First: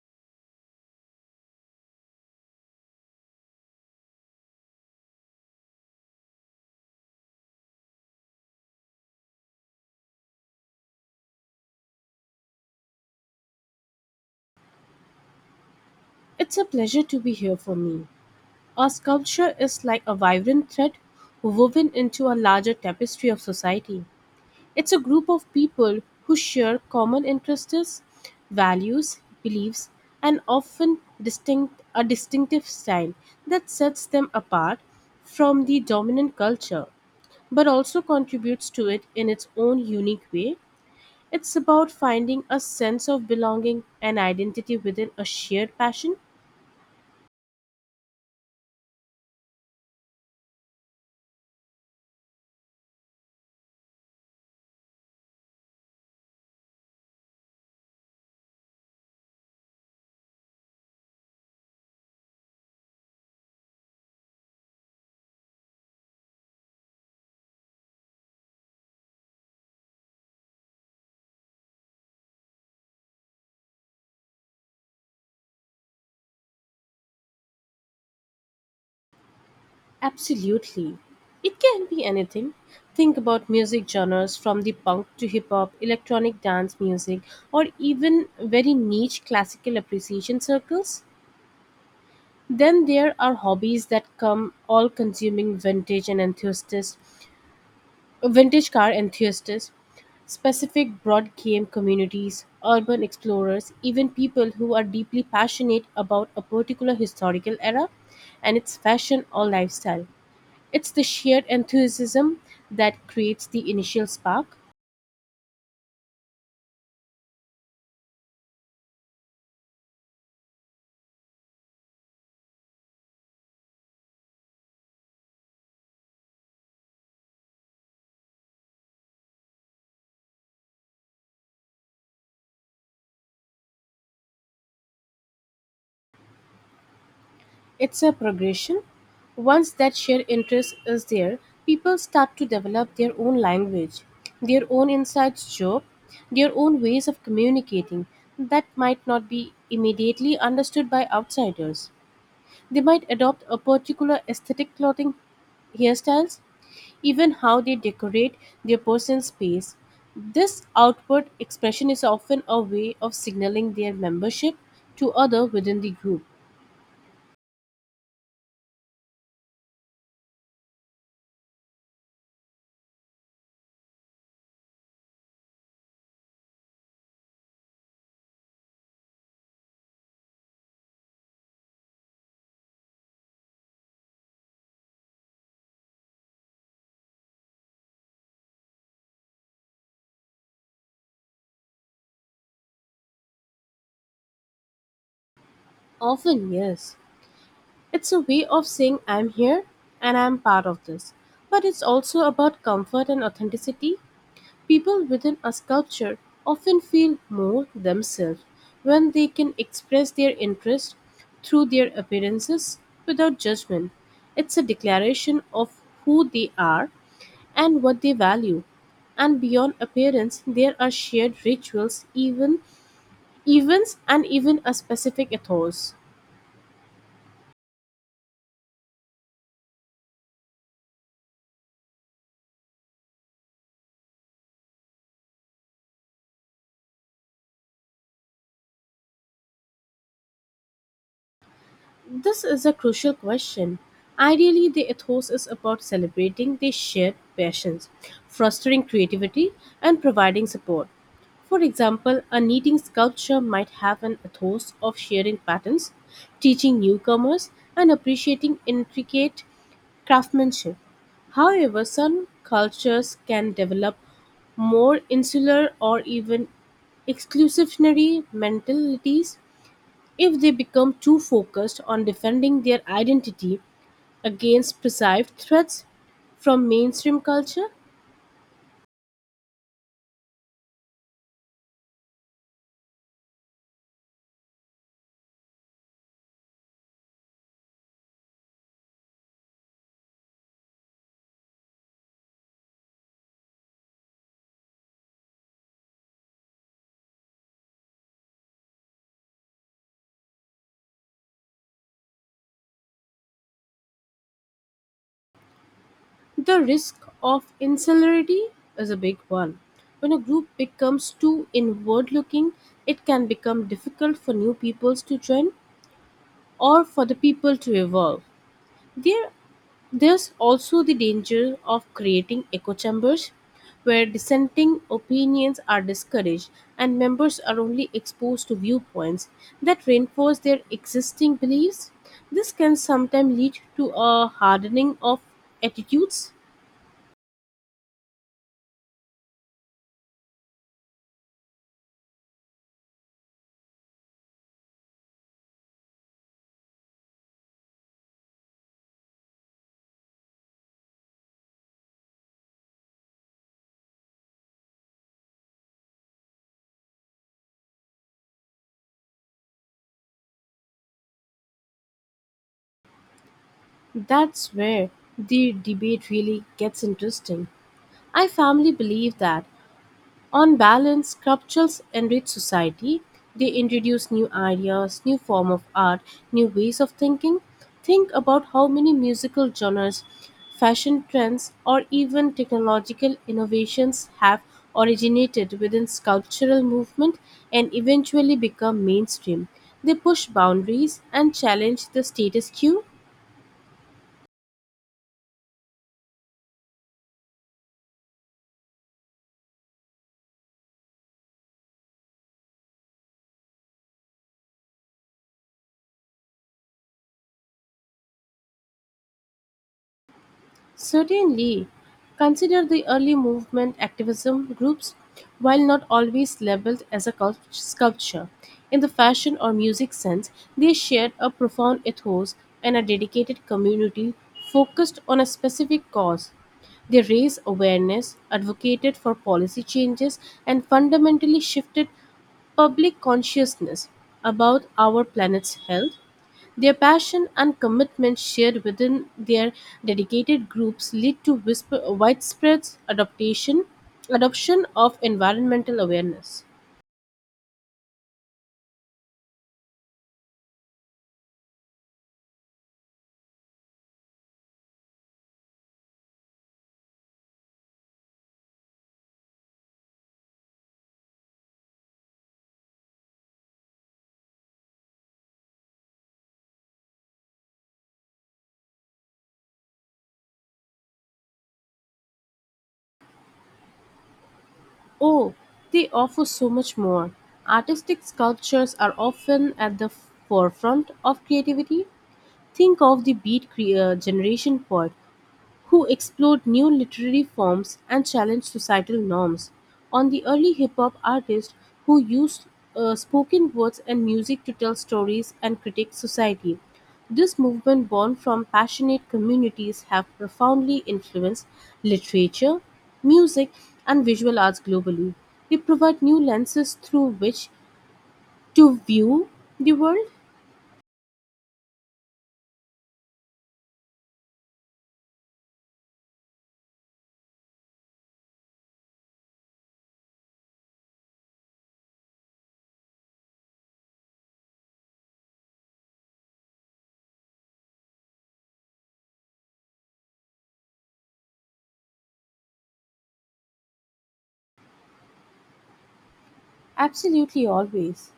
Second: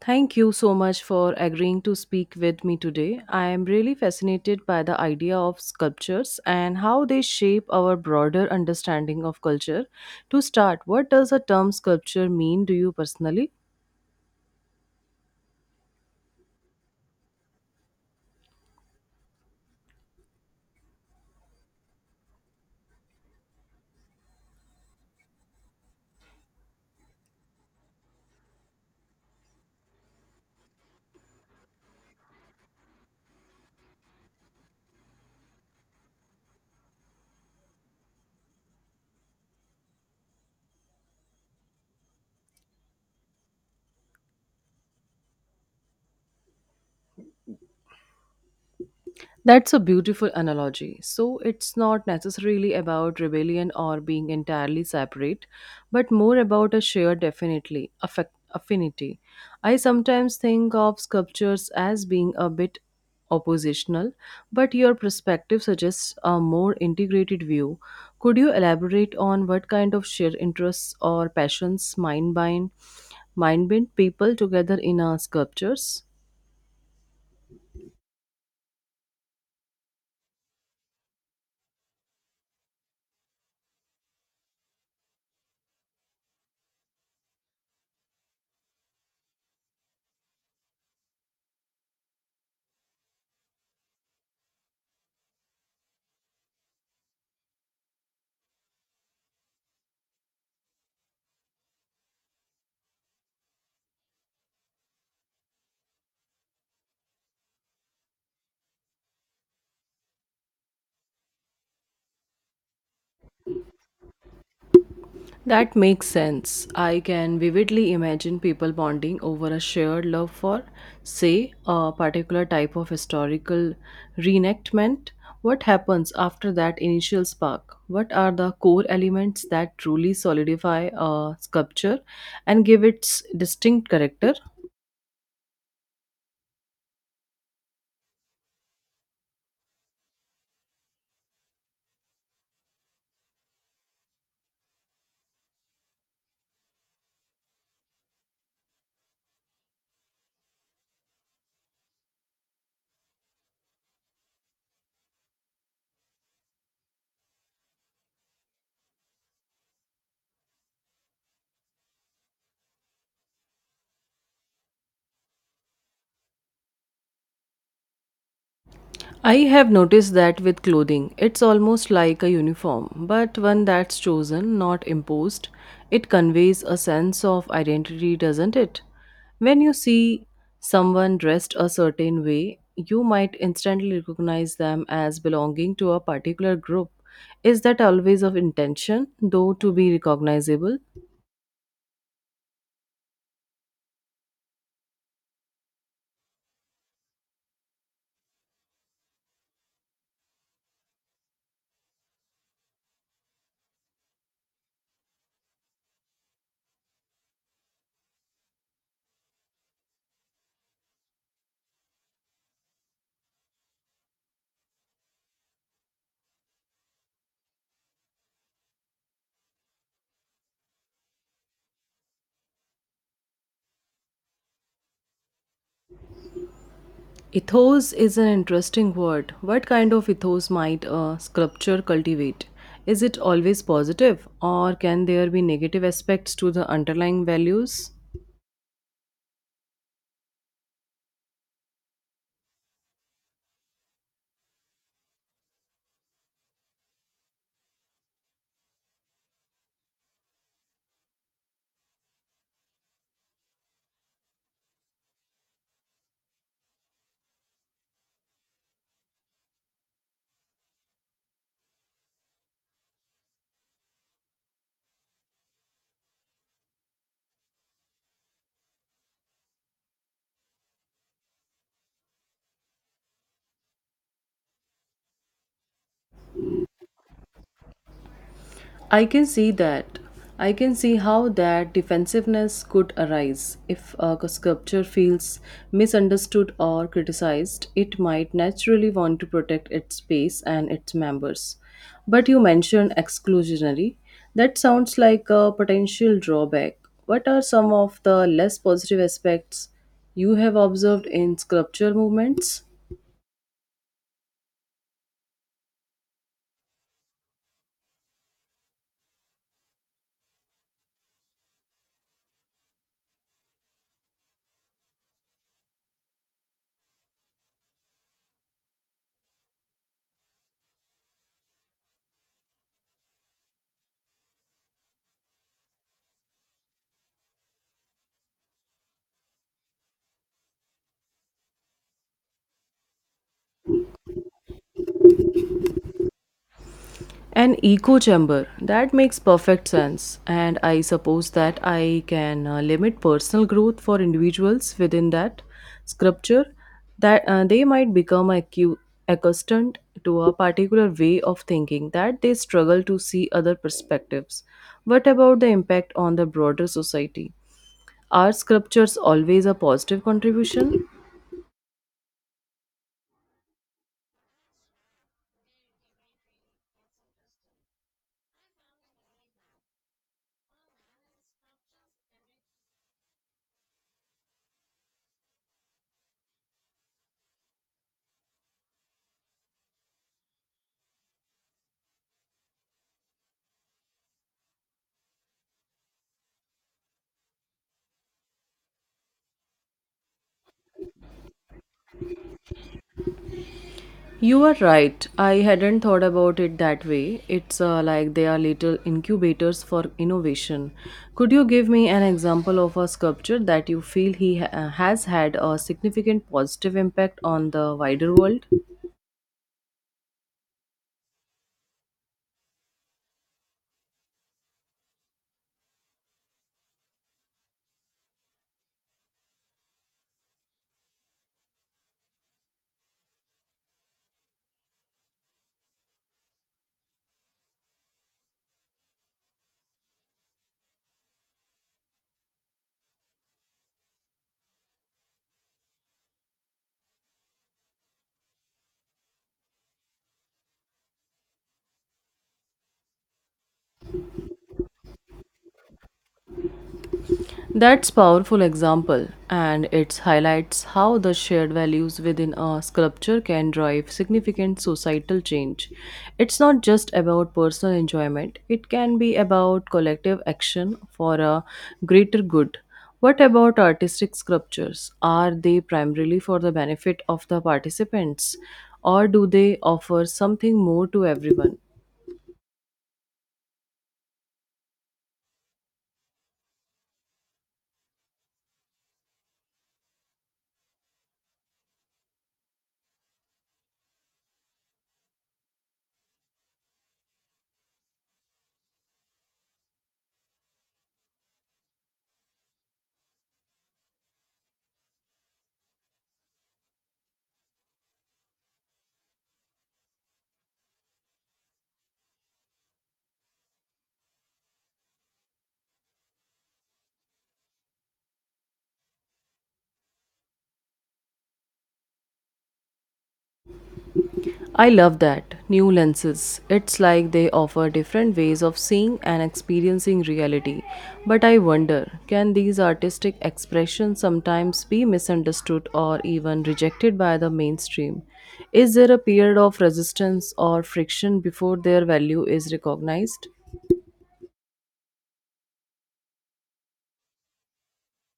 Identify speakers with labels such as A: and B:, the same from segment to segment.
A: Thank you so much for agreeing to speak with me today. I am really fascinated by the idea of sculptures and how they shape our broader understanding of culture. To start, what does the term sculpture mean to you personally?
B: It's a pleasure to be here for me. Our sculpture is like a vibrant thread woven into a larger tapestry of society. It's a group of people who share common interests, values, beliefs, and often distinct a distinctive style that sets them apart from the dominant culture, but also contributes to it in its own unique way. It's about finding a sense of belonging and identity within a shared passion.
A: That's a beautiful analogy. So it's not necessarily about rebellion or being entirely separate, but more about a shared definitely affect affinity. I sometimes think of sculptures as being a bit oppositional, but your perspective suggests a more integrated view. Could you elaborate on what kind of shared interests or passions mind bind people together in our sculptures?
B: Absolutely. It can be anything. Think about music genres from the punk to hip hop, electronic dance music, or even very niche classical appreciation circles. Then there are hobbies that come all consuming vintage car enthusiasts, specific broad game communities, urban explorers, even people who are deeply passionate about a particular historical era and its fashion or lifestyle. It's the shared enthusiasm that creates the initial spark.
A: That makes sense. I can vividly imagine people bonding over a shared love for, say, a particular type of historical reenactment. What happens after that initial spark? What are the core elements that truly solidify a sculpture and give its distinct character?
B: It's a progression. Once that shared interest is there, people start to develop their own language, their own inside joke, their own ways of communicating that might not be immediately understood by outsiders. They might adopt a particular aesthetic clothing, hairstyles, even how they decorate their personal space. This outward expression is often a way of signaling their membership to other within the group.
A: I have noticed that with clothing, it's almost like a uniform, but one that's chosen, not imposed. It conveys a sense of identity, doesn't it? When you see someone dressed a certain way, you might instantly recognize them as belonging to a particular group. Is that always of intention, though, to be recognizable?
B: Often, yes. It's a way of saying I'm here and I'm part of this. But it's also about comfort and authenticity. People within a sculpture often feel more themselves when they can express their interest through their appearances without judgment. It's a declaration of who they are and what they value. And beyond appearance, there are shared rituals, even events, and even a specific ethos.
A: Ethos is an interesting word. What kind of ethos might a sculpture cultivate? Is it always positive, or can there be negative aspects to the underlying values?
B: This is a crucial question. Ideally, the ethos is about celebrating the shared passions, fostering creativity, and providing support. For example, a knitting sculpture might have an ethos of sharing patterns, teaching newcomers, and appreciating intricate craftsmanship. However, some cultures can develop more insular or even exclusionary mentalities if they become too focused on defending their identity against perceived threats from mainstream culture.
A: I can see that. I can see how that defensiveness could arise. If a sculpture feels misunderstood or criticized, it might naturally want to protect its space and its members. But you mentioned exclusionary. That sounds like a potential drawback. What are some of the less positive aspects you have observed in sculpture movements?
B: The risk of insularity is a big one. When a group becomes too inward looking, it can become difficult for new peoples to join or for the people to evolve. There, there's also the danger of creating echo chambers where dissenting opinions are discouraged and members are only exposed to viewpoints that reinforce their existing beliefs. This can sometimes lead to a hardening of attitudes.
A: An echo chamber. That makes perfect sense. And I suppose that I can limit personal growth for individuals within that sculpture, that they might become accustomed to a particular way of thinking, that they struggle to see other perspectives. What about the impact on the broader society? Are sculptures always a positive contribution?
B: That's where the debate really gets interesting. I firmly believe that on balance, sculptures enrich society. They introduce new ideas, new form of art, new ways of thinking. Think about how many musical genres, fashion trends, or even technological innovations have originated within sculptural movement and eventually become mainstream. They push boundaries and challenge the status quo.
A: You are right. I hadn't thought about it that way. It's like they are little incubators for innovation. Could you give me an example of a sculpture that you feel has had a significant positive impact on the wider world?
B: Certainly, consider the early movement activism groups, while not always labeled as a sculpture. In the fashion or music sense, they shared a profound ethos and a dedicated community focused on a specific cause. They raised awareness, advocated for policy changes, and fundamentally shifted public consciousness about our planet's health. Their passion and commitment shared within their dedicated groups lead to widespread adoption of environmental awareness.
A: That's powerful example and it highlights how the shared values within a sculpture can drive significant societal change. It's not just about personal enjoyment, it can be about collective action for a greater good. What about artistic sculptures? Are they primarily for the benefit of the participants or do they offer something more to everyone?
B: Oh, they offer so much more. Artistic sculptures are often at the forefront of creativity. Think of the Beat Generation poet who explored new literary forms and challenged societal norms. On the early hip hop artists who used spoken words and music to tell stories and critique society. This movement, born from passionate communities, have profoundly influenced literature, music, and visual arts globally. They provide new lenses through which to view the world.
A: I love that. New lenses. It's like they offer different ways of seeing and experiencing reality. But I wonder, can these artistic expressions sometimes be misunderstood or even rejected by the mainstream? Is there a period of resistance or friction before their value is recognized?
B: Absolutely, always.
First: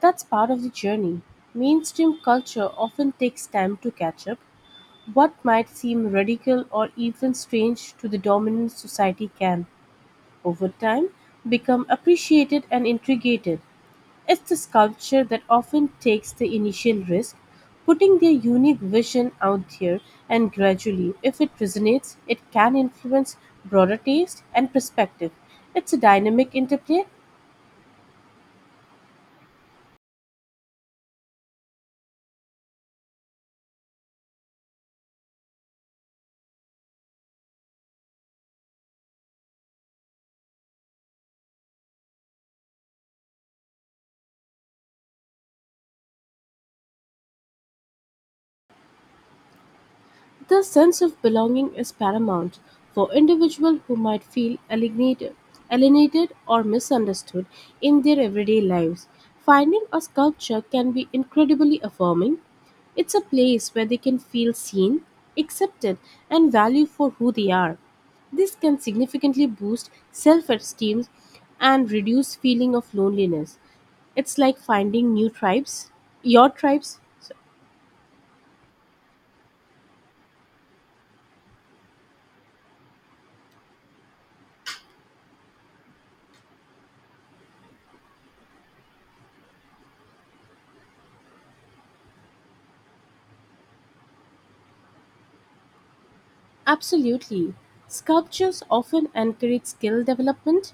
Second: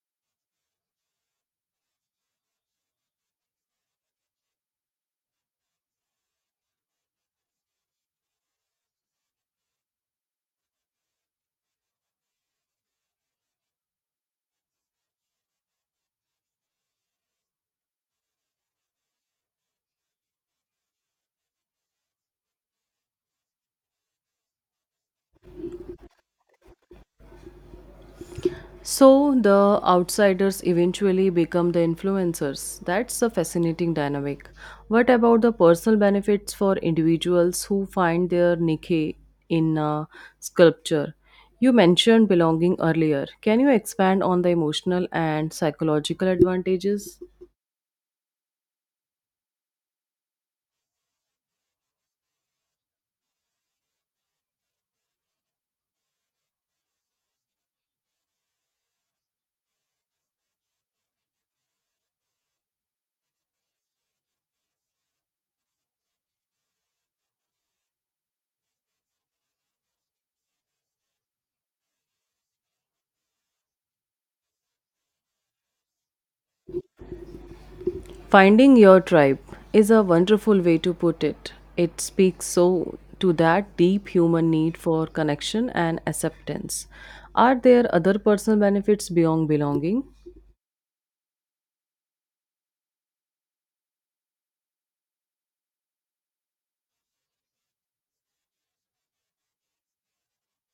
B: That's part of the journey. Mainstream culture often takes time to catch up. What might seem radical or even strange to the dominant society can, over time, become appreciated and integrated. It's the culture that often takes the initial risk, putting their unique vision out there, and gradually, if it resonates, it can influence broader taste and perspective. It's a dynamic interplay.
A: So the outsiders eventually become the influencers. That's a fascinating dynamic. What about the personal benefits for individuals who find their niche in sculpture? You mentioned belonging earlier. Can you expand on the emotional and psychological advantages?
B: The sense of belonging is paramount for individuals who might feel alienated or misunderstood in their everyday lives. Finding a sculpture can be incredibly affirming. It's a place where they can feel seen, accepted, and valued for who they are. This can significantly boost self esteem and reduce feeling of loneliness. It's like finding new tribes, your tribes.
A: Finding your tribe is a wonderful way to put it. It speaks so to that deep human need for connection and acceptance. Are there other personal benefits beyond belonging?
B: Absolutely. Sculptures often encourage skill development.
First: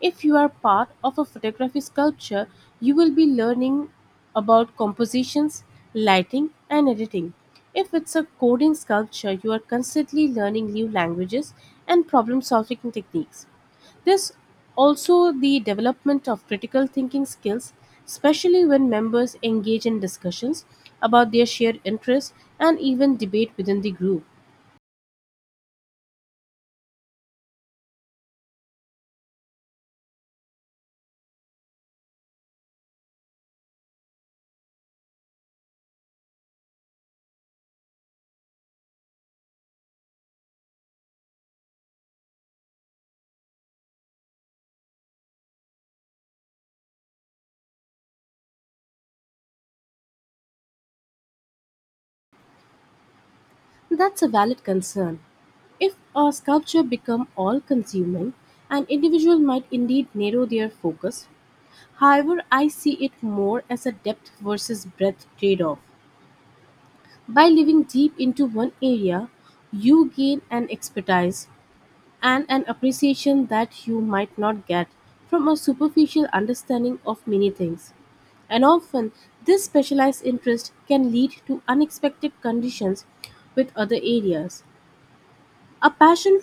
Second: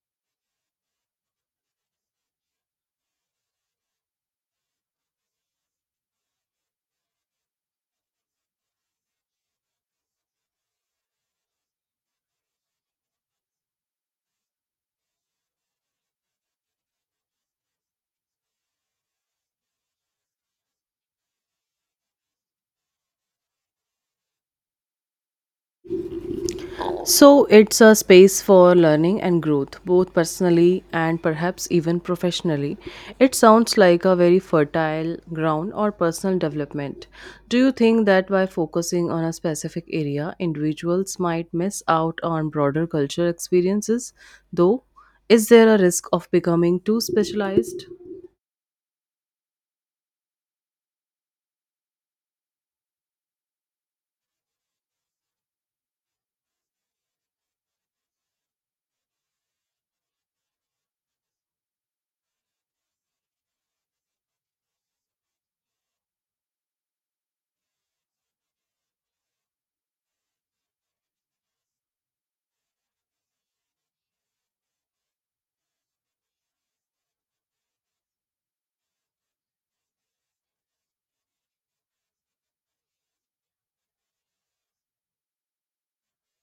B: If you are part of a photography sculpture, you will be learning about compositions, lighting, and editing. If it's a coding sculpture, you are constantly learning new languages and problem solving techniques. There's also the development of critical thinking skills, especially when members engage in discussions about their shared interests and even debate within the group.
A: So it's a space for learning and growth, both personally and perhaps even professionally. It sounds like a very fertile ground or personal development. Do you think that by focusing on a specific area, individuals might miss out on broader cultural experiences? Though, is there a risk of becoming too specialized?
B: That's a valid concern. If a sculpture become all-consuming, an individual might indeed narrow their focus. However, I see it more as a depth versus breadth trade-off. By living deep into one area, you gain an expertise and an appreciation that you might not get from a superficial understanding of many things. And often, this specialized interest can lead to unexpected conditions with other areas. A passion,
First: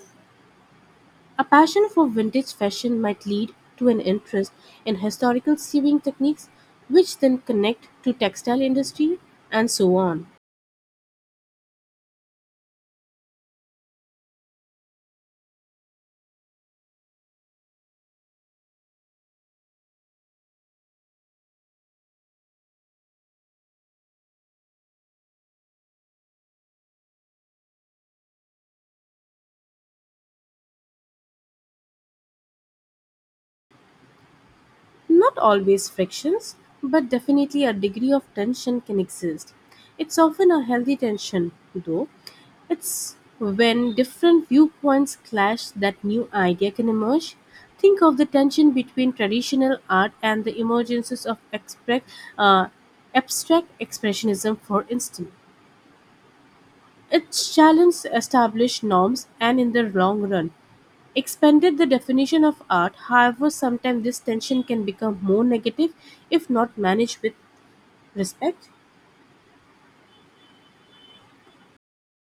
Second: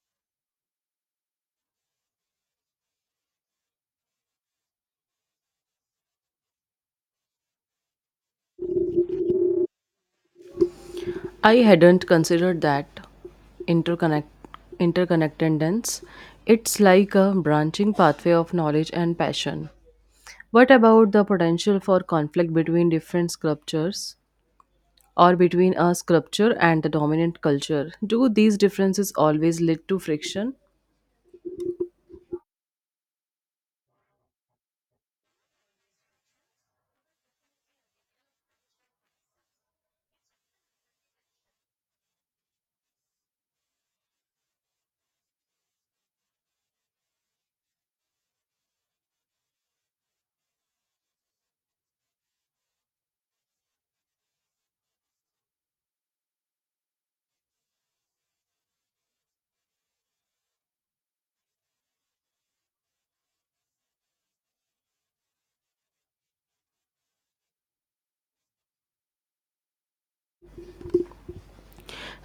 B: a passion for vintage fashion might lead to an interest in historical sewing techniques, which then connect to textile industry and so on.
A: I hadn't considered that interconnect interconnectedness. It's like a branching pathway of knowledge and passion. What about the potential for conflict between different sculptures or between a sculpture and the dominant culture? Do these differences always lead to friction?
B: Not always frictions, but definitely a degree of tension can exist. It's often a healthy tension, though. It's when different viewpoints clash that new idea can emerge. Think of the tension between traditional art and the emergences of uh, abstract expressionism, for instance. It challenges established norms and, in the long run, expanded the definition of art. However, sometimes this tension can become more negative if not managed with respect.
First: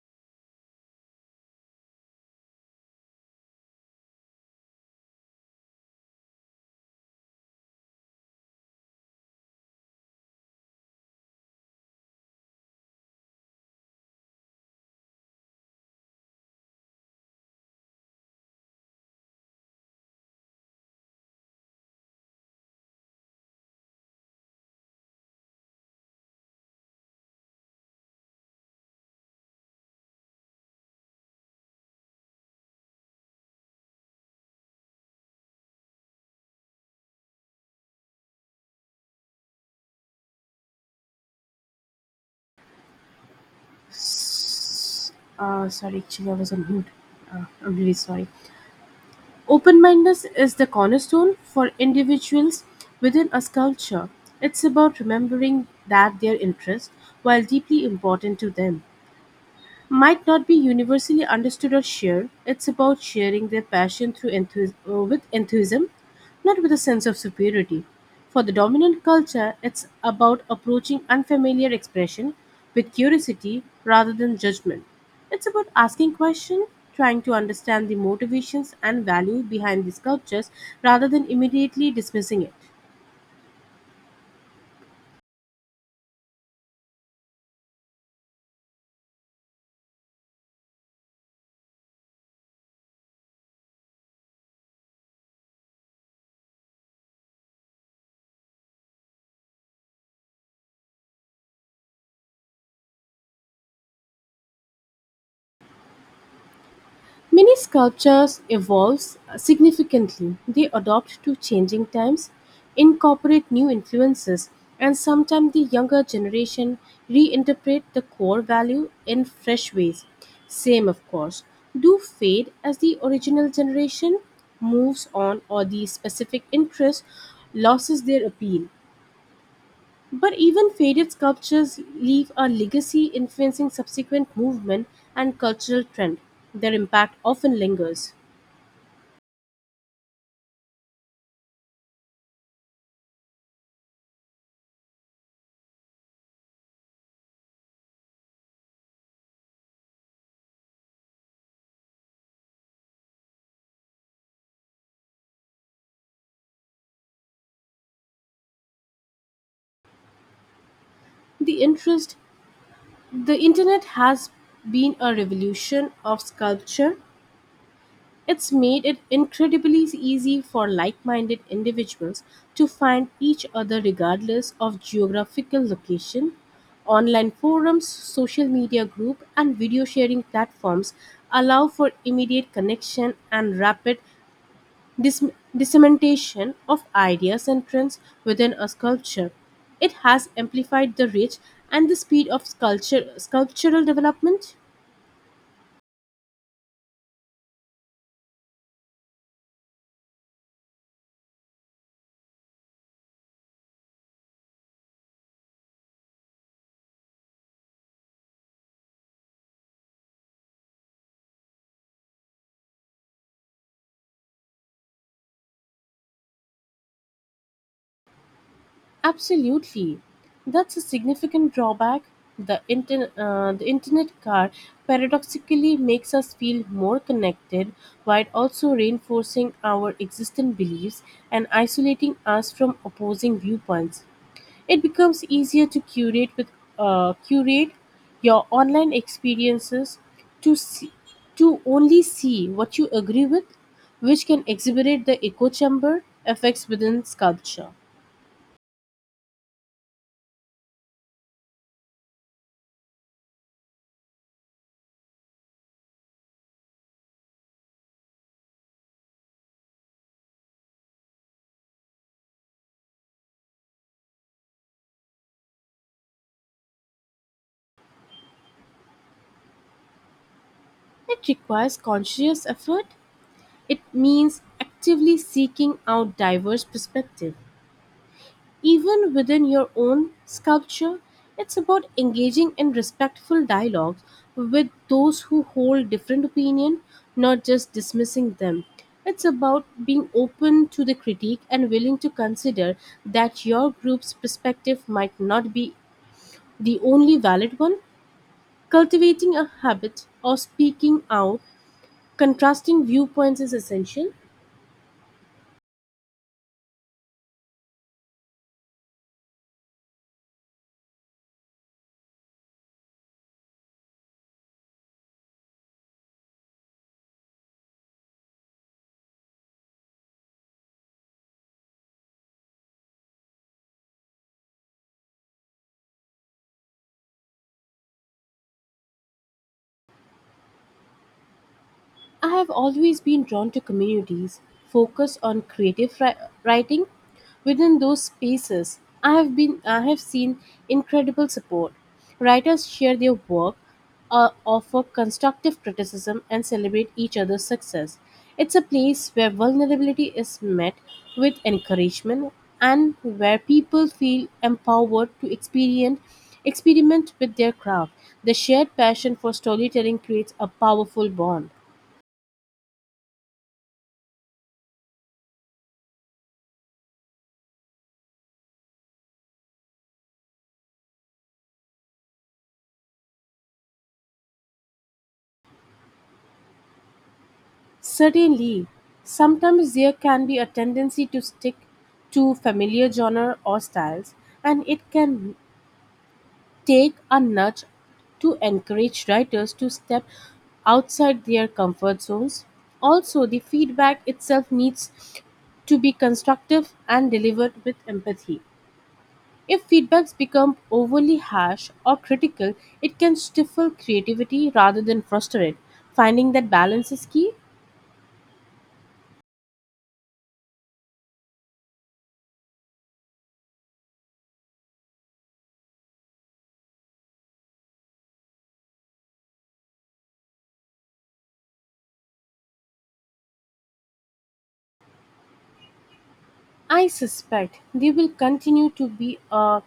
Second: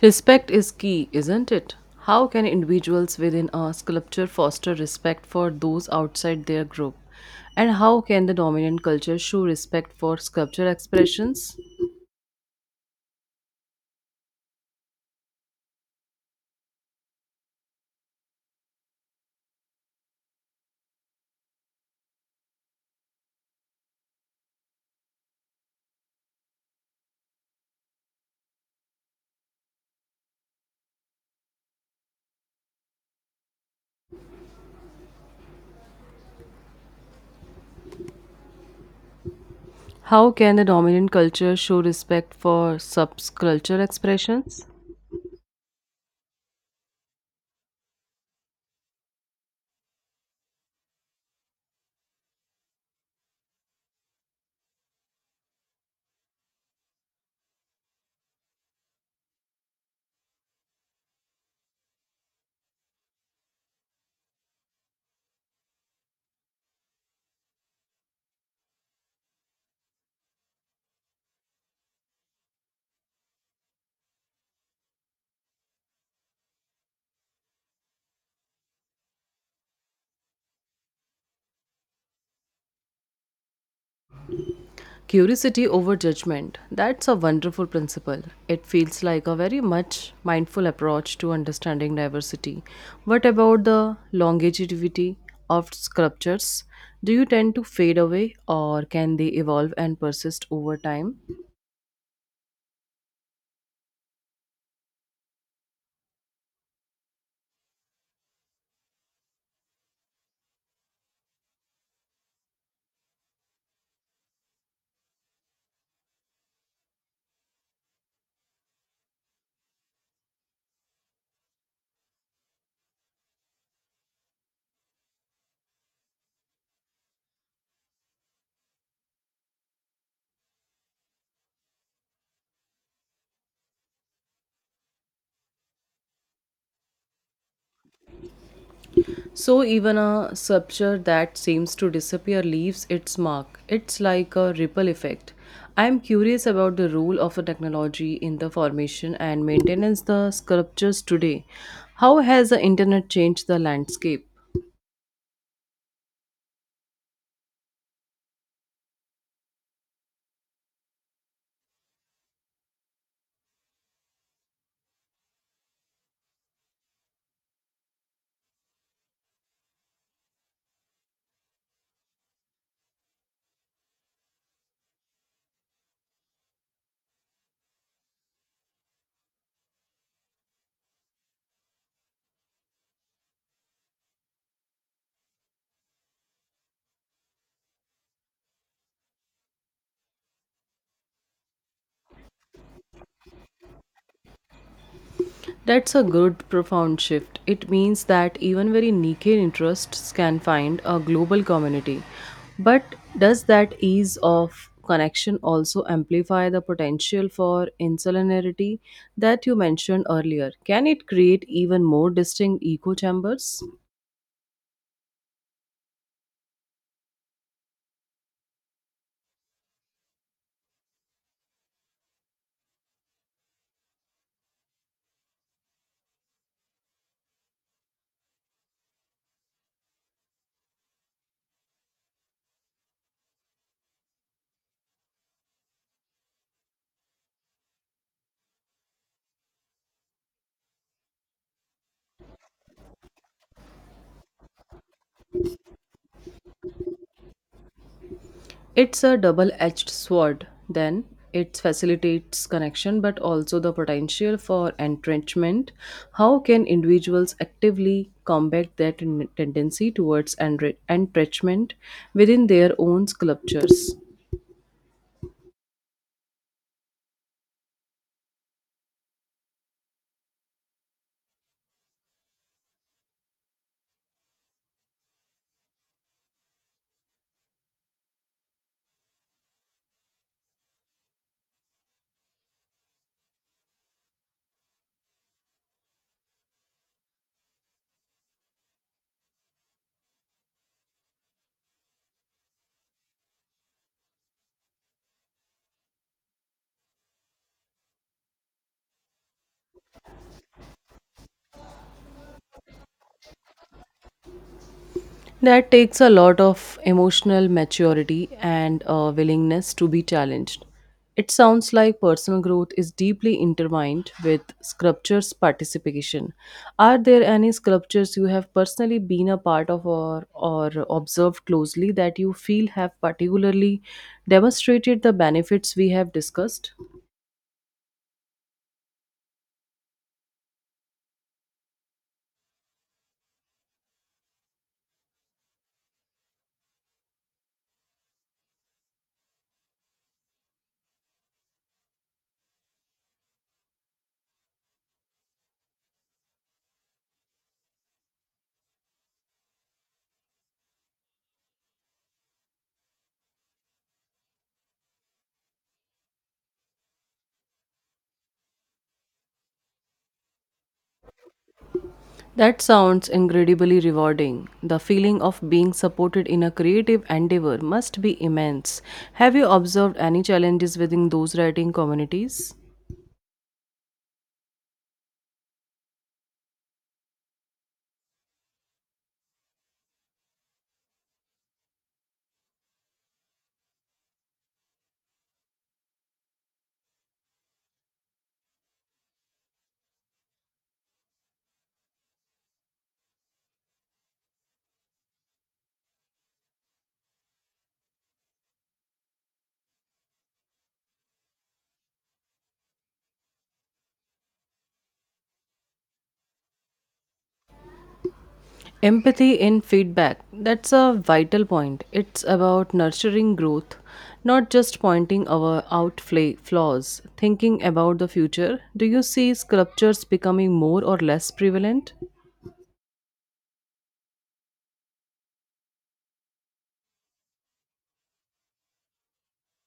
A: Respect is key, isn't it? How can individuals within a sculpture foster respect for those outside their group? And how can the dominant culture show respect for sculpture expressions? How can the dominant culture show respect for subculture expressions?
B: S- sorry, actually I was on mute. I'm really sorry. Open-mindedness is the cornerstone for individuals within a culture. It's about remembering that their interests while deeply important to them might not be universally understood or shared. It's about sharing their passion with enthusiasm, not with a sense of superiority. For the dominant culture, it's about approaching unfamiliar expression with curiosity rather than judgment. It's about asking questions, trying to understand the motivations and value behind these sculptures, rather than immediately dismissing it.
A: Curiosity over judgment. That's a wonderful principle. It feels like a very much mindful approach to understanding diversity. What about the longevity of sculptures? Do you tend to fade away or can they evolve and persist over time?
B: Many sculptures evolve significantly; they adapt to changing times, incorporate new influences, and sometimes the younger generation reinterpret the core value in fresh ways. Same of course, do fade as the original generation moves on or the specific interest loses their appeal. But even faded sculptures leave a legacy influencing subsequent movement and cultural trend. Their impact often lingers.
A: So, even a sculpture that seems to disappear leaves its mark. It's like a ripple effect. I am curious about the role of the technology in the formation and maintenance the sculptures today. How has the internet changed the landscape?
B: The interest the internet has been a revolution of sculpture. It's made it incredibly easy for like-minded individuals to find each other regardless of geographical location. Online forums, social media group and video sharing platforms allow for immediate connection and rapid dis- dissemination of ideas and trends within a sculpture. It has amplified the reach and the speed of sculptural development.
A: That's a good, profound shift. It means that even very niche interests can find a global community. But does that ease of connection also amplify the potential for insularity that you mentioned earlier? Can it create even more distinct echo chambers?
B: Absolutely. That's a significant drawback. The internet car paradoxically makes us feel more connected while also reinforcing our existing beliefs and isolating us from opposing viewpoints. It becomes easier to curate your online experiences to see, to only see what you agree with, which can exacerbate the echo chamber effects within culture.
A: It's a double edged sword, then. It facilitates connection but also the potential for entrenchment. How can individuals actively combat that tendency towards entrenchment within their own sculptures?
B: It requires conscious effort. It means actively seeking out diverse perspectives. Even within your own sculpture, it's about engaging in respectful dialogues with those who hold different opinion, not just dismissing them. It's about being open to the critique and willing to consider that your group's perspective might not be the only valid one. Cultivating a habit of speaking out contrasting viewpoints is essential.
A: That takes a lot of emotional maturity and a willingness to be challenged. It sounds like personal growth is deeply intertwined with sculptures participation. Are there any sculptures you have personally been a part of or observed closely that you feel have particularly demonstrated the benefits we have discussed?
B: I have always been drawn to communities focused on creative writing. Within those spaces, I have seen incredible support. Writers share their work, offer constructive criticism, and celebrate each other's success. It's a place where vulnerability is met with encouragement and where people feel empowered to experience experiment with their craft. The shared passion for storytelling creates a powerful bond.
A: That sounds incredibly rewarding. The feeling of being supported in a creative endeavor must be immense. Have you observed any challenges within those writing communities?
B: Certainly, sometimes there can be a tendency to stick to familiar genre or styles, and it can take a nudge to encourage writers to step outside their comfort zones. Also, the feedback itself needs to be constructive and delivered with empathy. If feedbacks become overly harsh or critical, it can stifle creativity rather than frustrate it. Finding that balance is key.
A: Empathy in feedback. That's a vital point. It's about nurturing growth, not just pointing our out flaws. Thinking about the future, do you see sculptures becoming more or less prevalent?
B: I suspect they will continue to be a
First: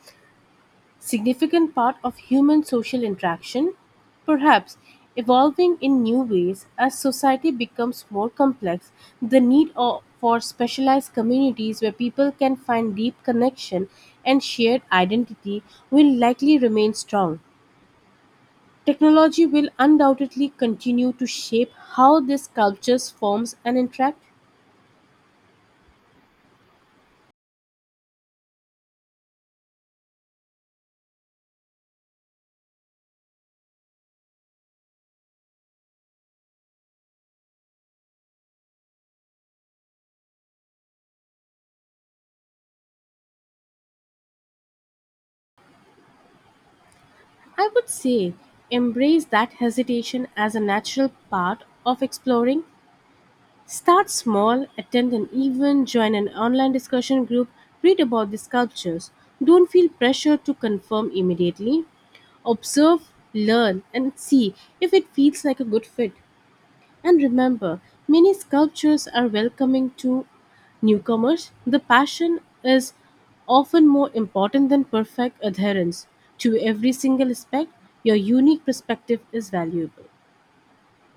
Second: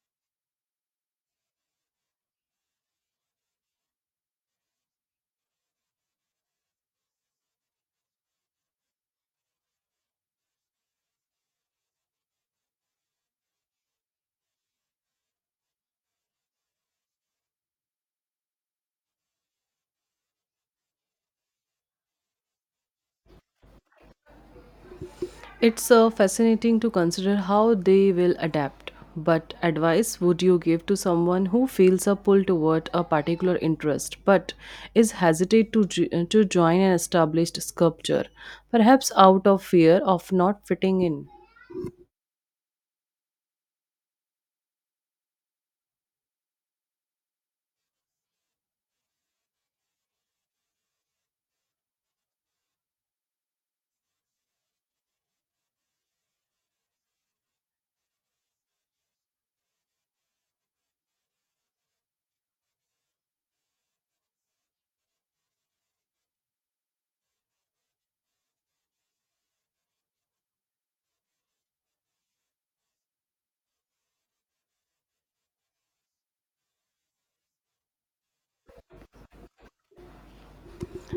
B: significant part of human social interaction, perhaps evolving in new ways as society becomes more complex. The need for specialized communities where people can find deep connection and shared identity will likely remain strong. Technology will undoubtedly continue to shape how these cultures forms and interact.
A: It's fascinating to consider how they will adapt. But advice would you give to someone who feels a pull toward a particular interest but is hesitant to, to join an established sculpture, perhaps out of fear of not fitting in?
B: I would say embrace that hesitation as a natural part of exploring. Start small, attend an event, join an online discussion group, read about the sculptures. Don't feel pressure to confirm immediately. Observe, learn, and see if it feels like a good fit. And remember, many sculptures are welcoming to newcomers. The passion is often more important than perfect adherence to every single aspect. Your unique perspective is valuable.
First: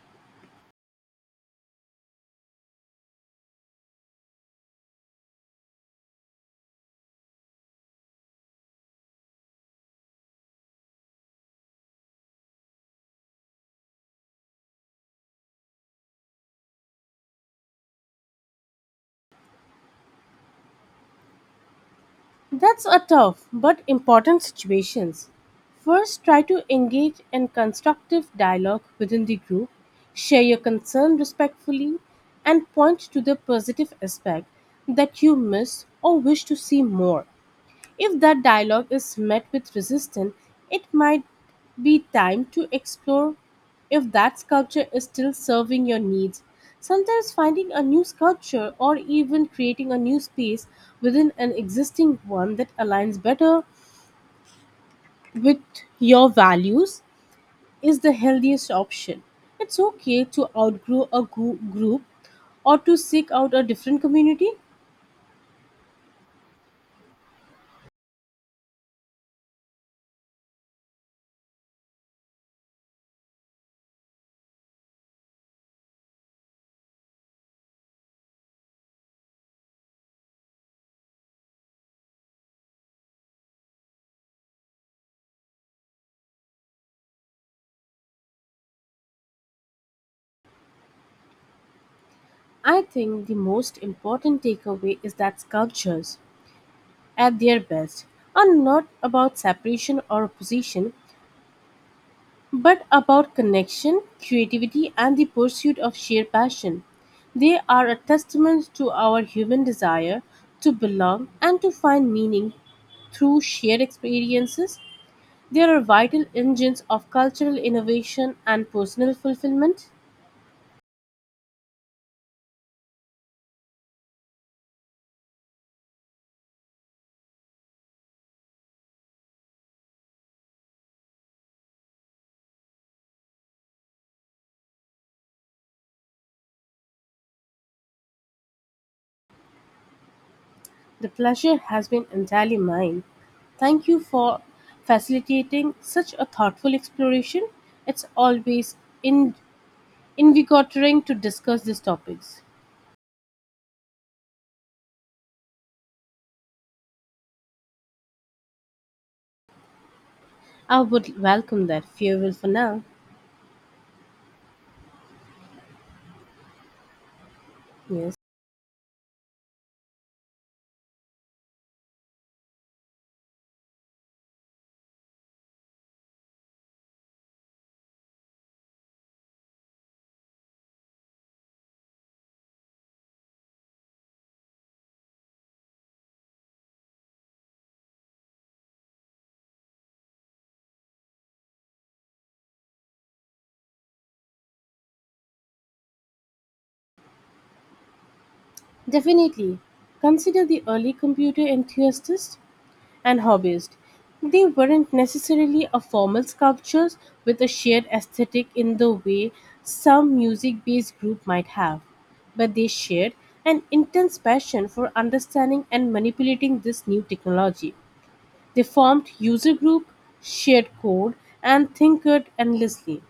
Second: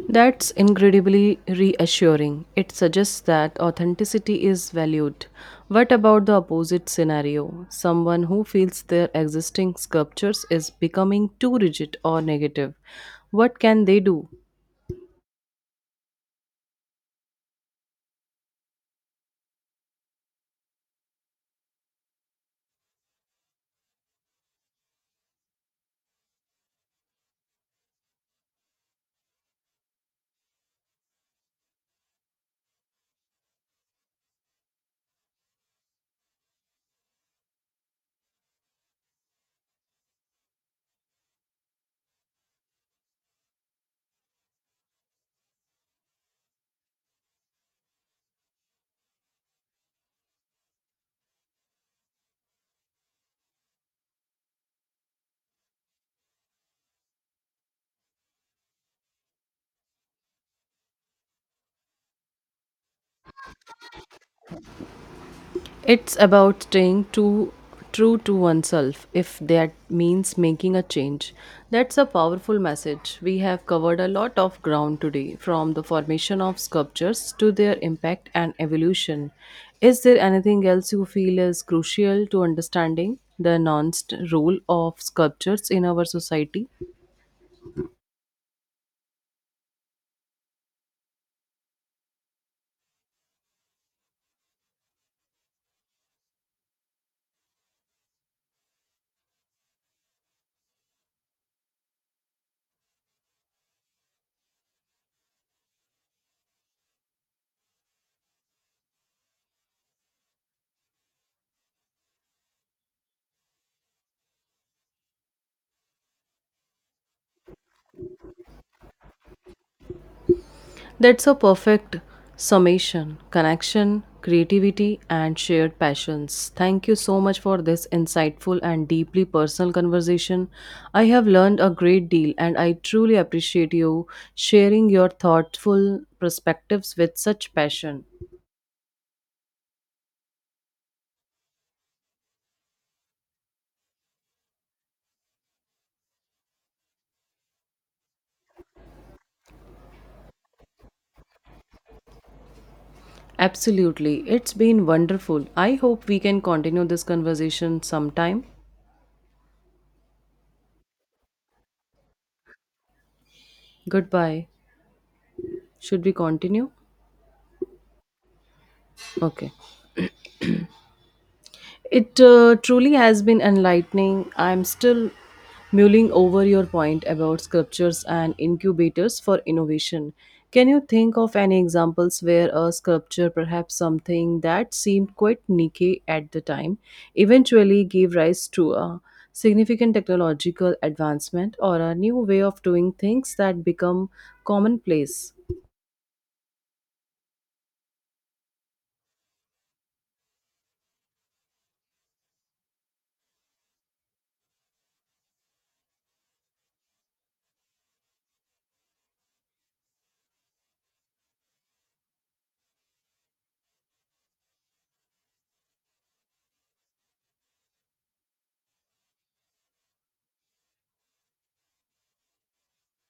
A: That's incredibly reassuring. It suggests that authenticity is valued. What about the opposite scenario? Someone who feels their existing sculptures is becoming too rigid or negative. What can they do?
B: That's a tough but important situations. First, try to engage in constructive dialogue within the group, share your concern respectfully, and point to the positive aspect that you miss or wish to see more. If that dialogue is met with resistance, it might be time to explore if that sculpture is still serving your needs. Sometimes finding a new sculpture or even creating a new space within an existing one that aligns better with your values is the healthiest option. It's okay to outgrow a group or to seek out a different community.
A: It's about staying too true to oneself if that means making a change. That's a powerful message. We have covered a lot of ground today, from the formation of sculptures to their impact and evolution. Is there anything else you feel is crucial to understanding the nuanced role of sculptures in our society?
B: I think the most important takeaway is that sculptures at their best are not about separation or opposition, but about connection, creativity, and the pursuit of shared passion. They are a testament to our human desire to belong and to find meaning through shared experiences. They are vital engines of cultural innovation and personal fulfillment.
A: That's a perfect summation, connection, creativity, and shared passions. Thank you so much for this insightful and deeply personal conversation. I have learned a great deal, and I truly appreciate you sharing your thoughtful perspectives with such passion.
B: The pleasure has been entirely mine. Thank you for facilitating such a thoughtful exploration. It's always in in regathering to discuss these topics.
A: Absolutely. It's been wonderful. I hope we can continue this conversation sometime.
B: I would welcome that. Farewell for now.
A: Goodbye. Should we continue?
B: Yes,
A: Okay. It truly has been enlightening. I'm still mulling over your point about sculptures and incubators for innovation. Can you think of any examples where a sculpture, perhaps something that seemed quite niche at the time, eventually gave rise to a significant technological advancement or a new way of doing things that become commonplace?
B: definitely. Consider the early computer enthusiasts and hobbyists. They weren't necessarily a formal sculptures with a shared aesthetic in the way some music based group might have, but they shared an intense passion for understanding and manipulating this new technology. They formed user group, shared code, and tinkered endlessly.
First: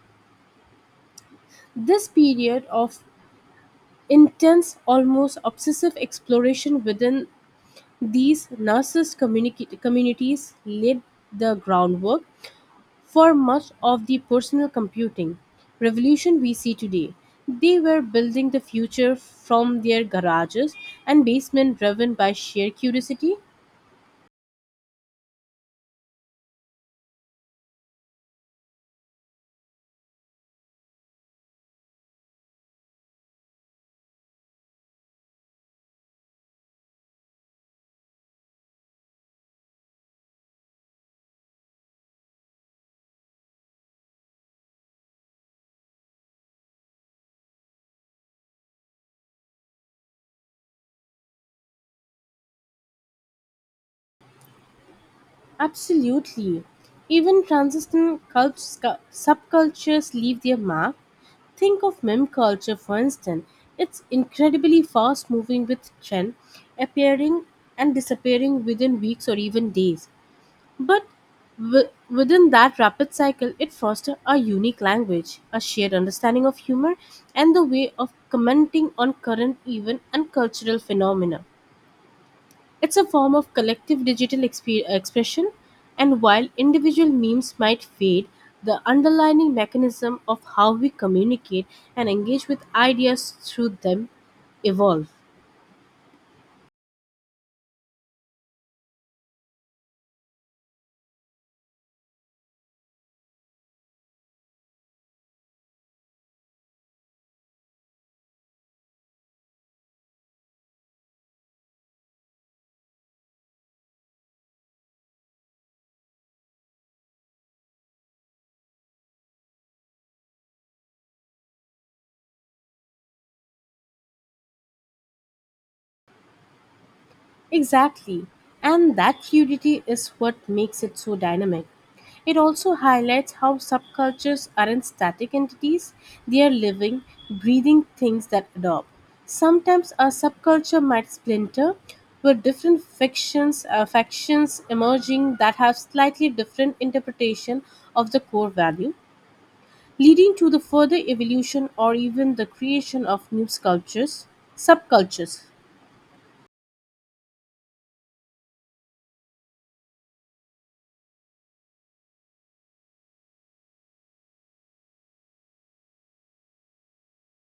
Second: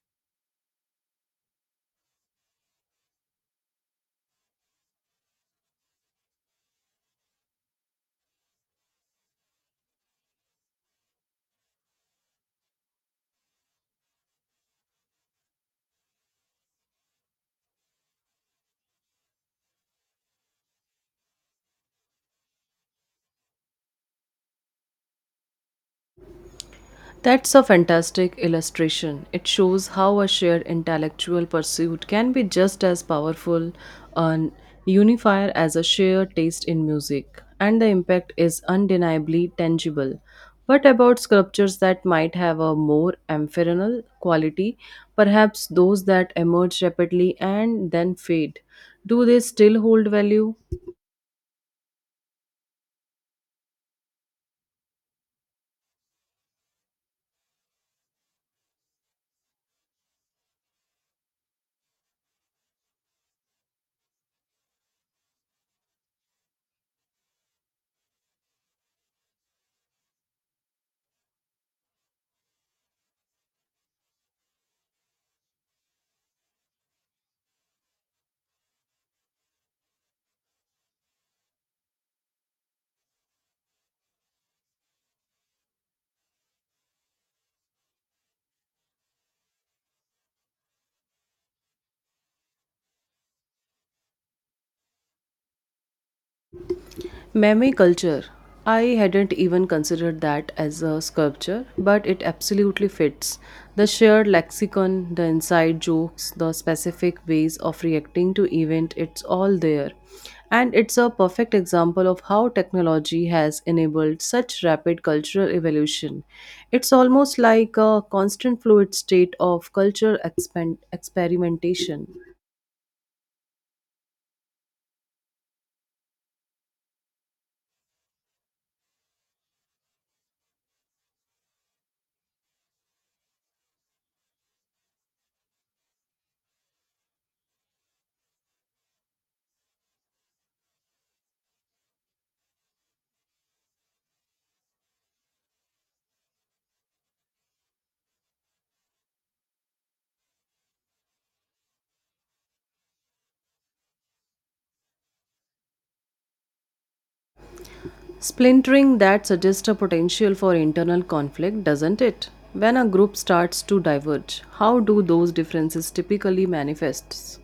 B: This period of intense, almost obsessive exploration within these narcissist communities laid the groundwork for much of the personal computing revolution we see today. They were building the future from their garages and basement driven by sheer curiosity.
A: That's a fantastic illustration. It shows how a shared intellectual pursuit can be just as powerful an unifier as a shared taste in music, and the impact is undeniably tangible. But about sculptures that might have a more ephemeral quality, perhaps those that emerge rapidly and then fade, do they still hold value?
B: Absolutely. Even transistor subcultures leave their mark. Think of meme culture, for instance. It's incredibly fast moving with trend appearing and disappearing within weeks or even days. But within that rapid cycle, it fosters a unique language, a shared understanding of humor, and the way of commenting on current event and cultural phenomena. It's a form of collective digital expression, and while individual memes might fade, the underlying mechanism of how we communicate and engage with ideas through them evolve.
A: Meme culture. I hadn't even considered that as a sculpture, but it absolutely fits. The shared lexicon, the inside jokes, the specific ways of reacting to event, it's all there. And it's a perfect example of how technology has enabled such rapid cultural evolution. It's almost like a constant fluid state of culture experimentation.
B: Exactly. And that fluidity is what makes it so dynamic. It also highlights how subcultures aren't static entities, they are living, breathing things that adopt. Sometimes a subculture might splinter, with different factions emerging that have slightly different interpretation of the core value, leading to the further evolution or even the creation of new sculptures, subcultures.
A: Splintering that suggests a potential for internal conflict, doesn't it? When a group starts to diverge, how do those differences typically manifest?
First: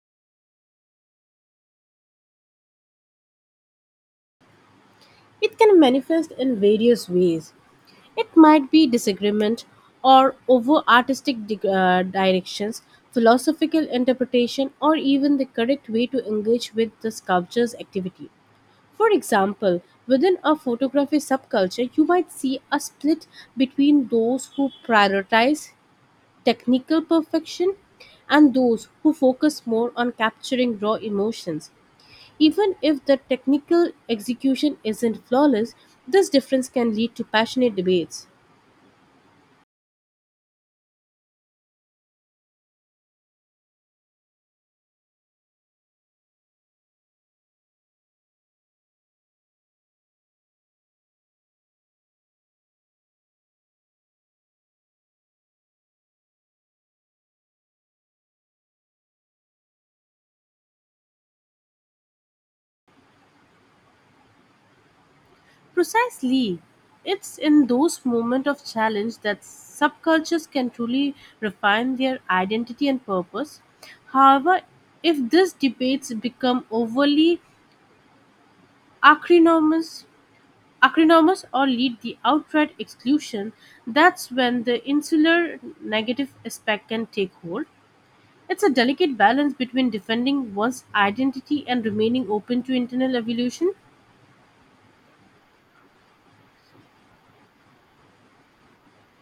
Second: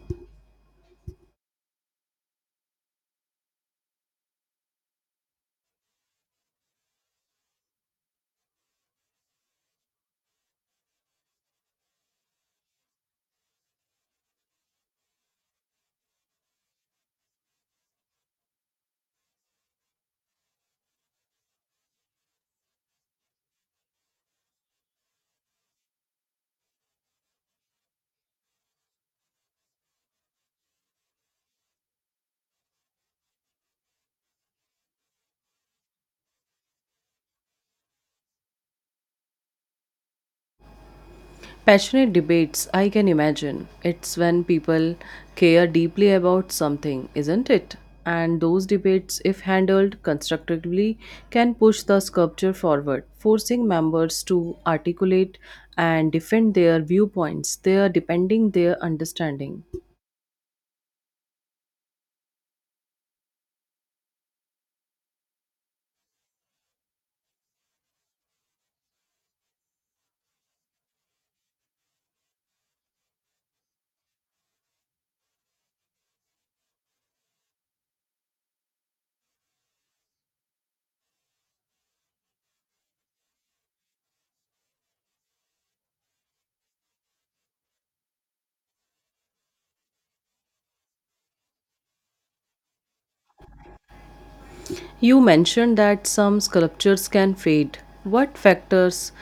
B: It can manifest in various ways. It might be disagreement or over artistic directions, philosophical interpretation, or even the correct way to engage with the sculpture's activity. For example, within a photography subculture, you might see a split between those who prioritize technical perfection and those who focus more on capturing raw emotions. Even if the technical execution isn't flawless, this difference can lead to passionate debates.
A: Passionate debates, I can imagine. It's when people care deeply about something, isn't it? And those debates, if handled constructively, can push the sculpture forward, forcing members to articulate and defend their viewpoints, their depending their understanding.
B: Precisely. It's in those moments of challenge that subcultures can truly refine their identity and purpose. However, if these debates become overly acrimonious, acrimonious or lead the outright exclusion, that's when the insular negative aspect can take hold. It's a delicate balance between defending one's identity and remaining open to internal evolution.
A: You mentioned that some sculptures can fade. What factors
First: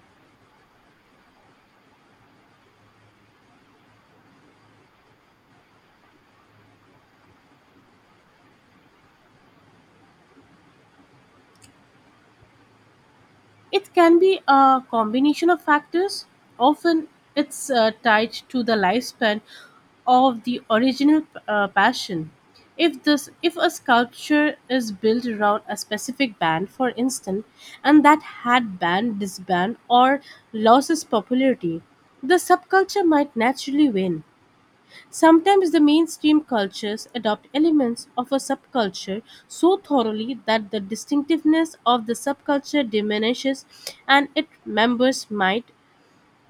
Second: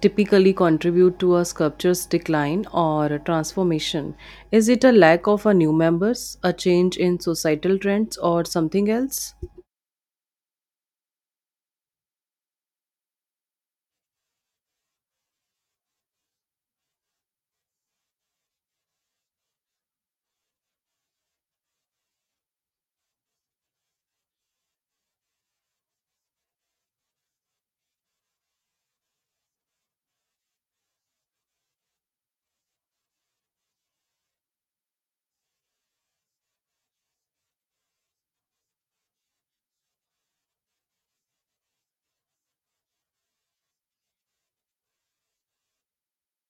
A: typically contribute to a sculpture's decline or a transformation? Is it a lack of a new members, a change in societal trends, or something else?
B: It can be a combination of factors. Often it's tied to the lifespan of the original passion. If a sculpture is built around a specific band for instance and that had band disband or loses popularity, the subculture might naturally wane. Sometimes the mainstream cultures adopt elements of a subculture so thoroughly that the distinctiveness of the subculture diminishes and its members might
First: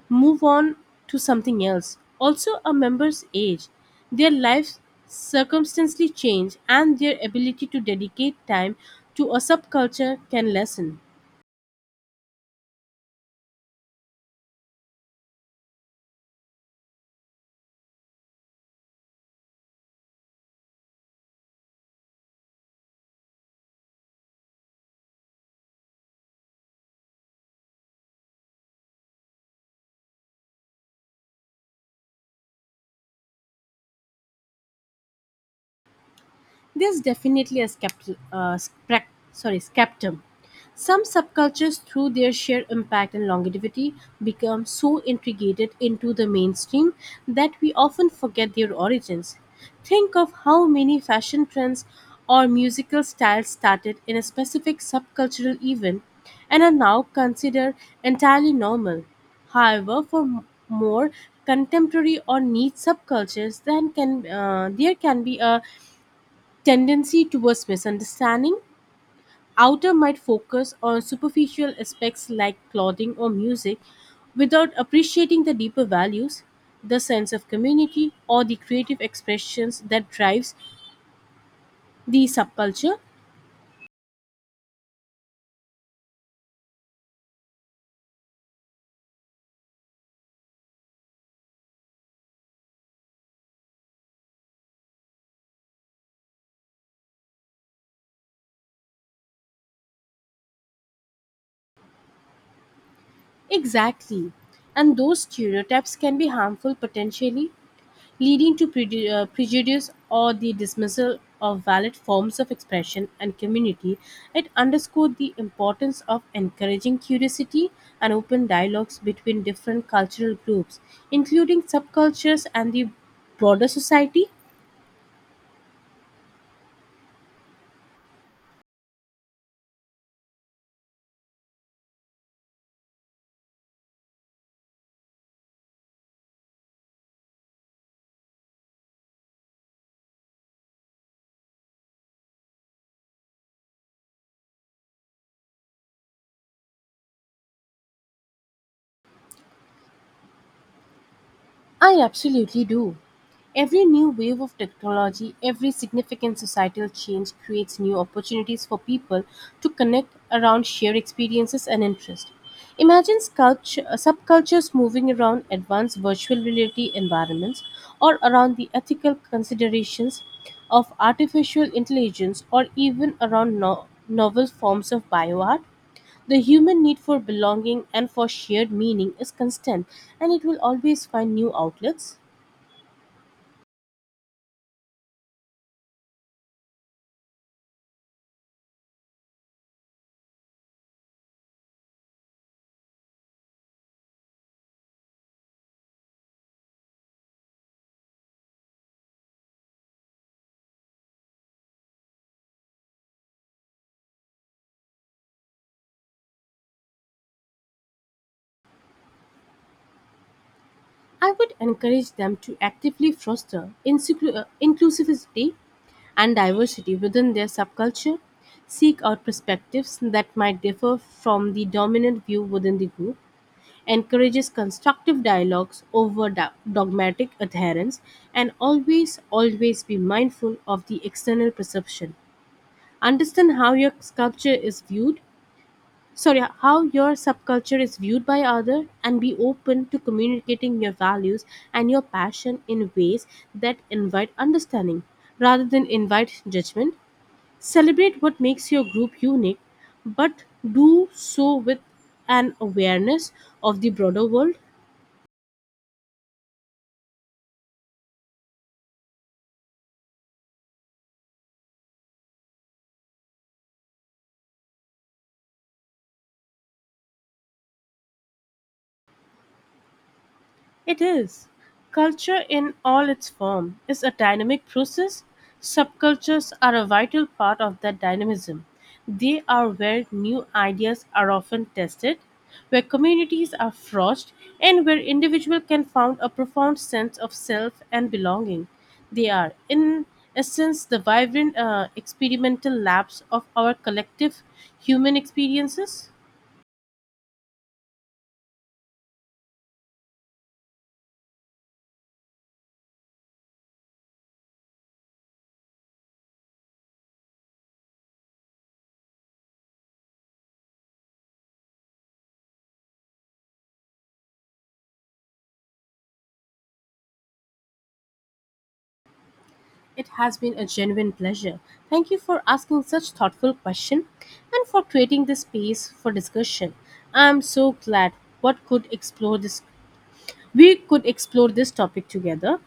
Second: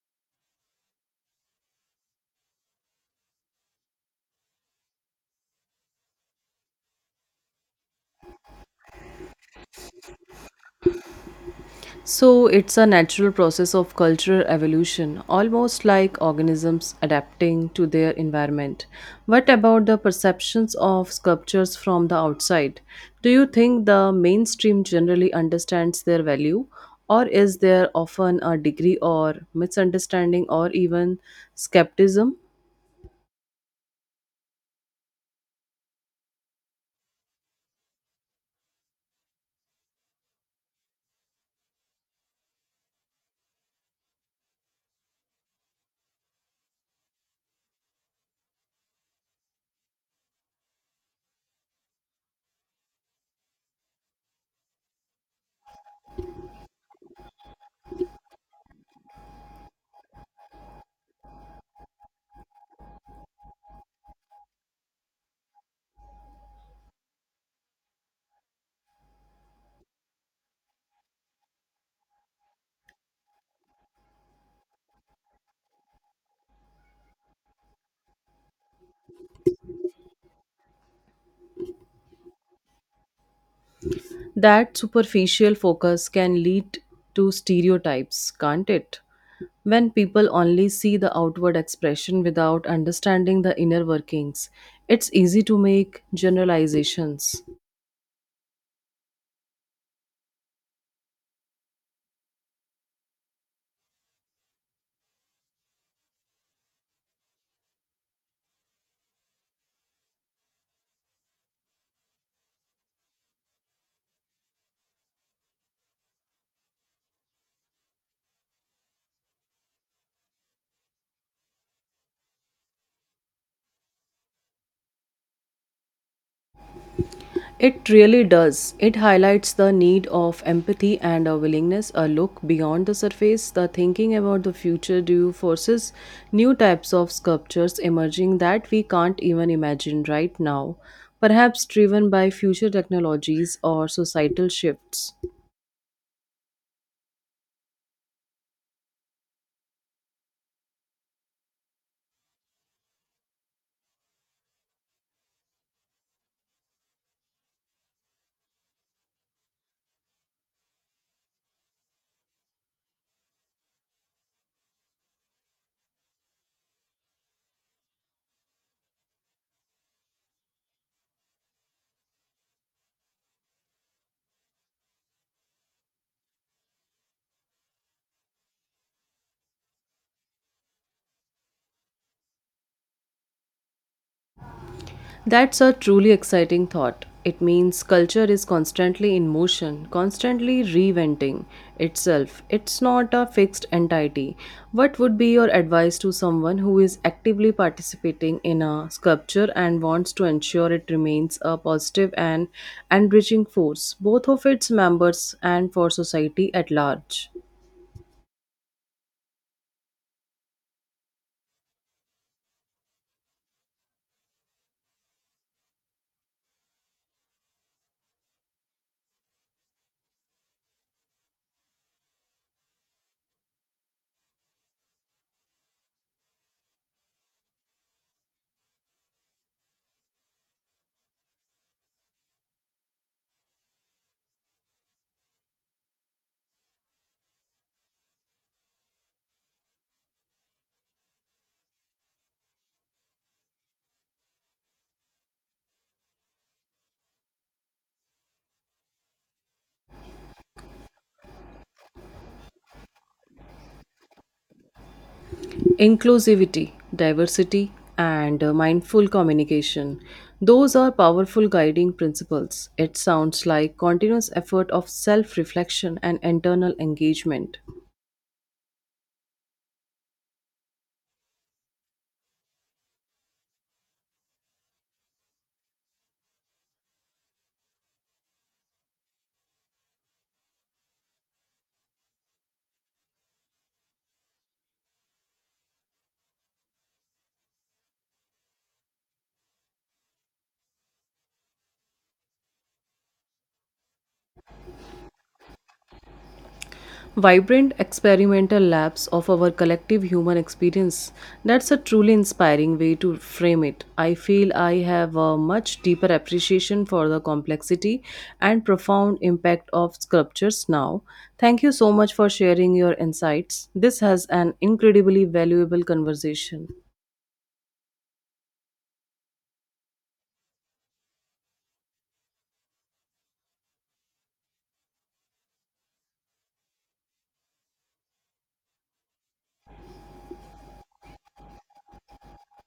B: move on to something else. Also, a member's age, their life circumstances change, and their ability to dedicate time to a subculture can lessen.
A: So it's a natural process of cultural evolution, almost like organisms adapting to their environment. What about the perceptions of sculptures from the outside? Do you think the mainstream generally understands their value, or is there often a degree or misunderstanding or even skepticism?
B: There's definitely a skeptum. Some subcultures, through their sheer impact and longevity, become so integrated into the mainstream that we often forget their origins. Think of how many fashion trends or musical styles started in a specific subcultural event and are now considered entirely normal. However, for more contemporary or niche subcultures, then can there can be a tendency towards misunderstanding. Outer might focus on superficial aspects like clothing or music without appreciating the deeper values, the sense of community, or the creative expressions that drives the subculture.
A: That superficial focus can lead to stereotypes, can't it? When people only see the outward expression without understanding the inner workings, it's easy to make generalizations.
B: Exactly. And those stereotypes can be harmful potentially leading to prejudice or the dismissal of valid forms of expression and community. It underscored the importance of encouraging curiosity and open dialogues between different cultural groups, including subcultures and the broader society.
A: It really does. It highlights the need of empathy and a willingness, a look beyond the surface. The thinking about the future due forces new types of sculptures emerging that we can't even imagine right now, perhaps driven by future technologies or societal shifts.
B: I absolutely do. Every new wave of technology, every significant societal change creates new opportunities for people to connect around shared experiences and interests. Imagine subcultures moving around advanced virtual reality environments or around the ethical considerations of artificial intelligence or even around novel forms of bioart. The human need for belonging and for shared meaning is constant, and it will always find new outlets.
A: That's a truly exciting thought. It means culture is constantly in motion, constantly reinventing itself. It's not a fixed entity. What would be your advice to someone who is actively participating in a sculpture and wants to ensure it remains a positive and enriching force, both of its members and for society at large?
B: I would encourage them to actively foster inclusivity and diversity within their subculture, seek out perspectives that might differ from the dominant view within the group, encourages constructive dialogues over dogmatic adherence, and always, always be mindful of the external perception. Understand how your sculpture is viewed sorry how your subculture is viewed by other and be open to communicating your values and your passion in ways that invite understanding rather than invite judgment, celebrate what makes your group unique, but do so with an awareness of the broader world.
A: Inclusivity, diversity, and mindful communication. Those are powerful guiding principles. It sounds like continuous effort of self reflection and internal engagement.
B: It is. Culture in all its form is a dynamic process. Subcultures are a vital part of that dynamism. They are where new ideas are often tested, where communities are forged, and where individuals can found a profound sense of self and belonging. They are, in essence, the vibrant experimental labs of our collective human experiences.
A: Vibrant experimental labs of our collective human experience. That's a truly inspiring way to frame it. I feel I have a much deeper appreciation for the complexity and profound impact of sculptures now. Thank you so much for sharing your insights. This has an incredibly valuable conversation.
B: It has been a genuine pleasure. Thank you for asking such thoughtful question and for creating this space for discussion. I am so glad what could explore this we could explore this topic together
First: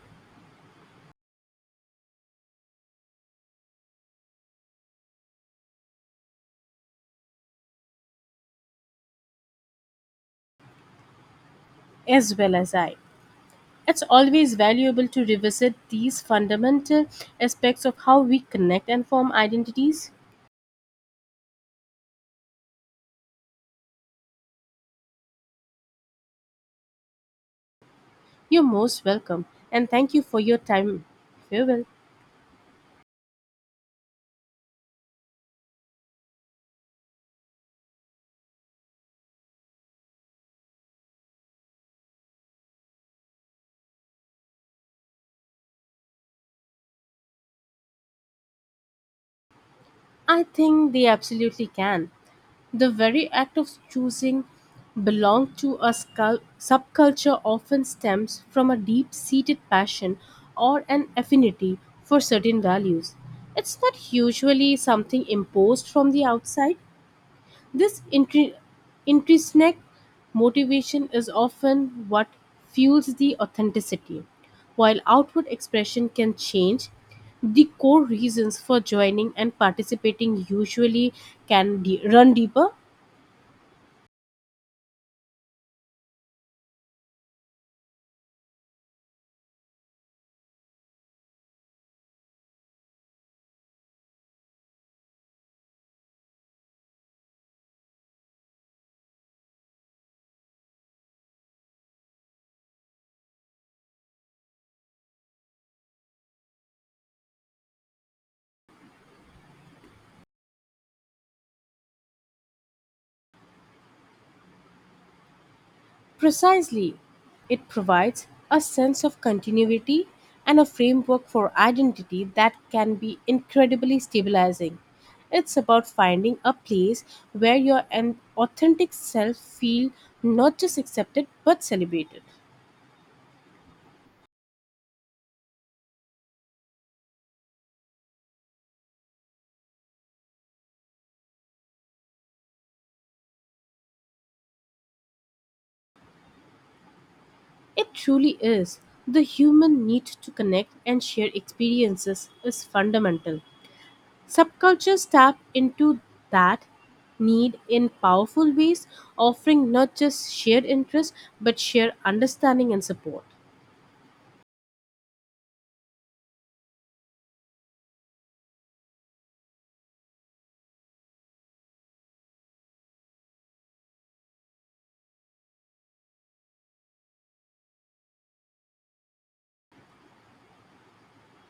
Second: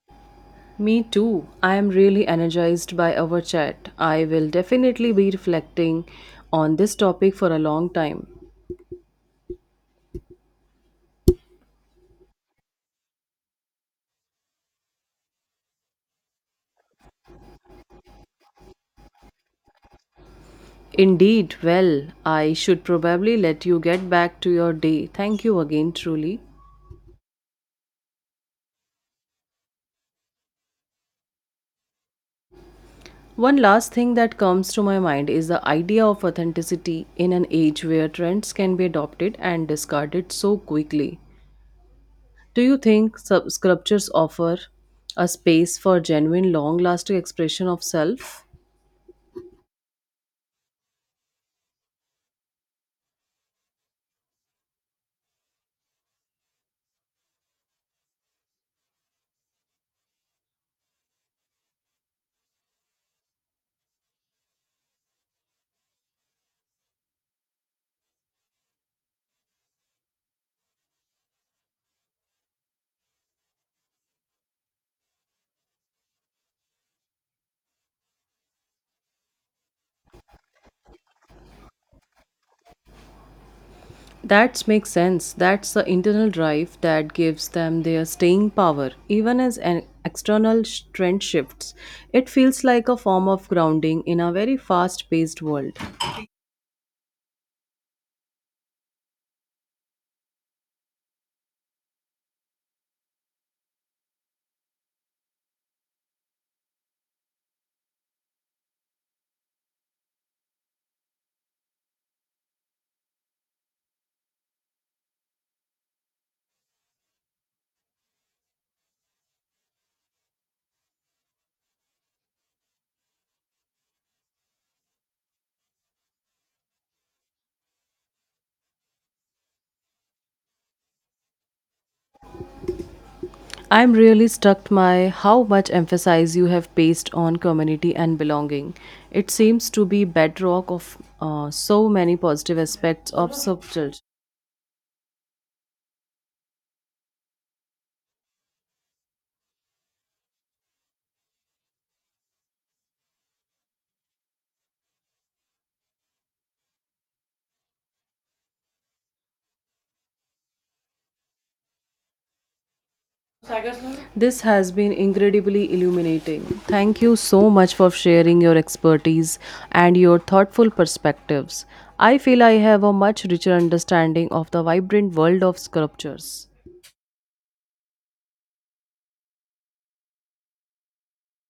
A: Me too. I am really energized by our chat. I will definitely be reflecting on this topic for a long time.
B: as well as I. It's always valuable to revisit these fundamental aspects of how we connect and form identities.
A: Indeed, well, I should probably let you get back to your day. Thank you again, truly.
B: You're most welcome and thank you for your time. Farewell.
A: One last thing that comes to my mind is the idea of authenticity in an age where trends can be adopted and discarded so quickly. Do you think sculptures offer a space for genuine, long lasting expression of self?
B: I think they absolutely can. The very act of choosing belong to a subculture often stems from a deep seated passion or an affinity for certain values. It's not usually something imposed from the outside. This intrinsic motivation is often what fuels the authenticity. While outward expression can change, the core reasons for joining and participating usually run deeper.
A: That makes sense. That's the internal drive that gives them their staying power. Even as an external trend shifts, it feels like a form of grounding in a very fast-paced world.
B: Precisely. It provides a sense of continuity and a framework for identity that can be incredibly stabilizing. It's about finding a place where your an authentic self feel not just accepted but celebrated.
A: I'm really struck by how much emphasis you have placed on community and belonging. It seems to be bedrock of so many positive aspects of subculture.
B: It truly is. The human need to connect and share experiences is fundamental. Subcultures tap into that need in powerful ways, offering not just shared interest but shared understanding and support.
A: This has been incredibly illuminating. Thank you so much for sharing your expertise and your thoughtful perspectives. I feel I have a much richer understanding of the vibrant world of sculptures.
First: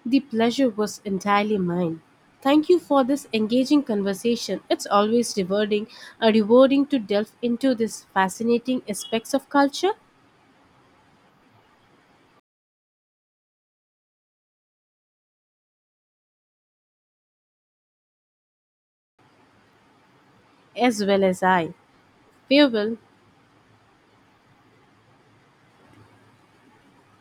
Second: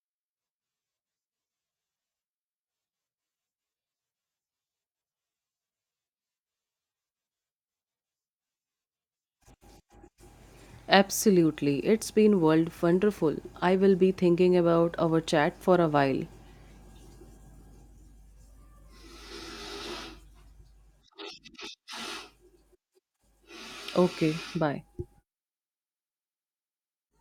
B: The pleasure was entirely mine. Thank you for this engaging conversation. It's always rewarding to delve into these fascinating aspects of culture
A: Absolutely, it's been world wonderful. I will be thinking about our chat for a while.
B: as well as I. Farewell.
A: Okay, bye.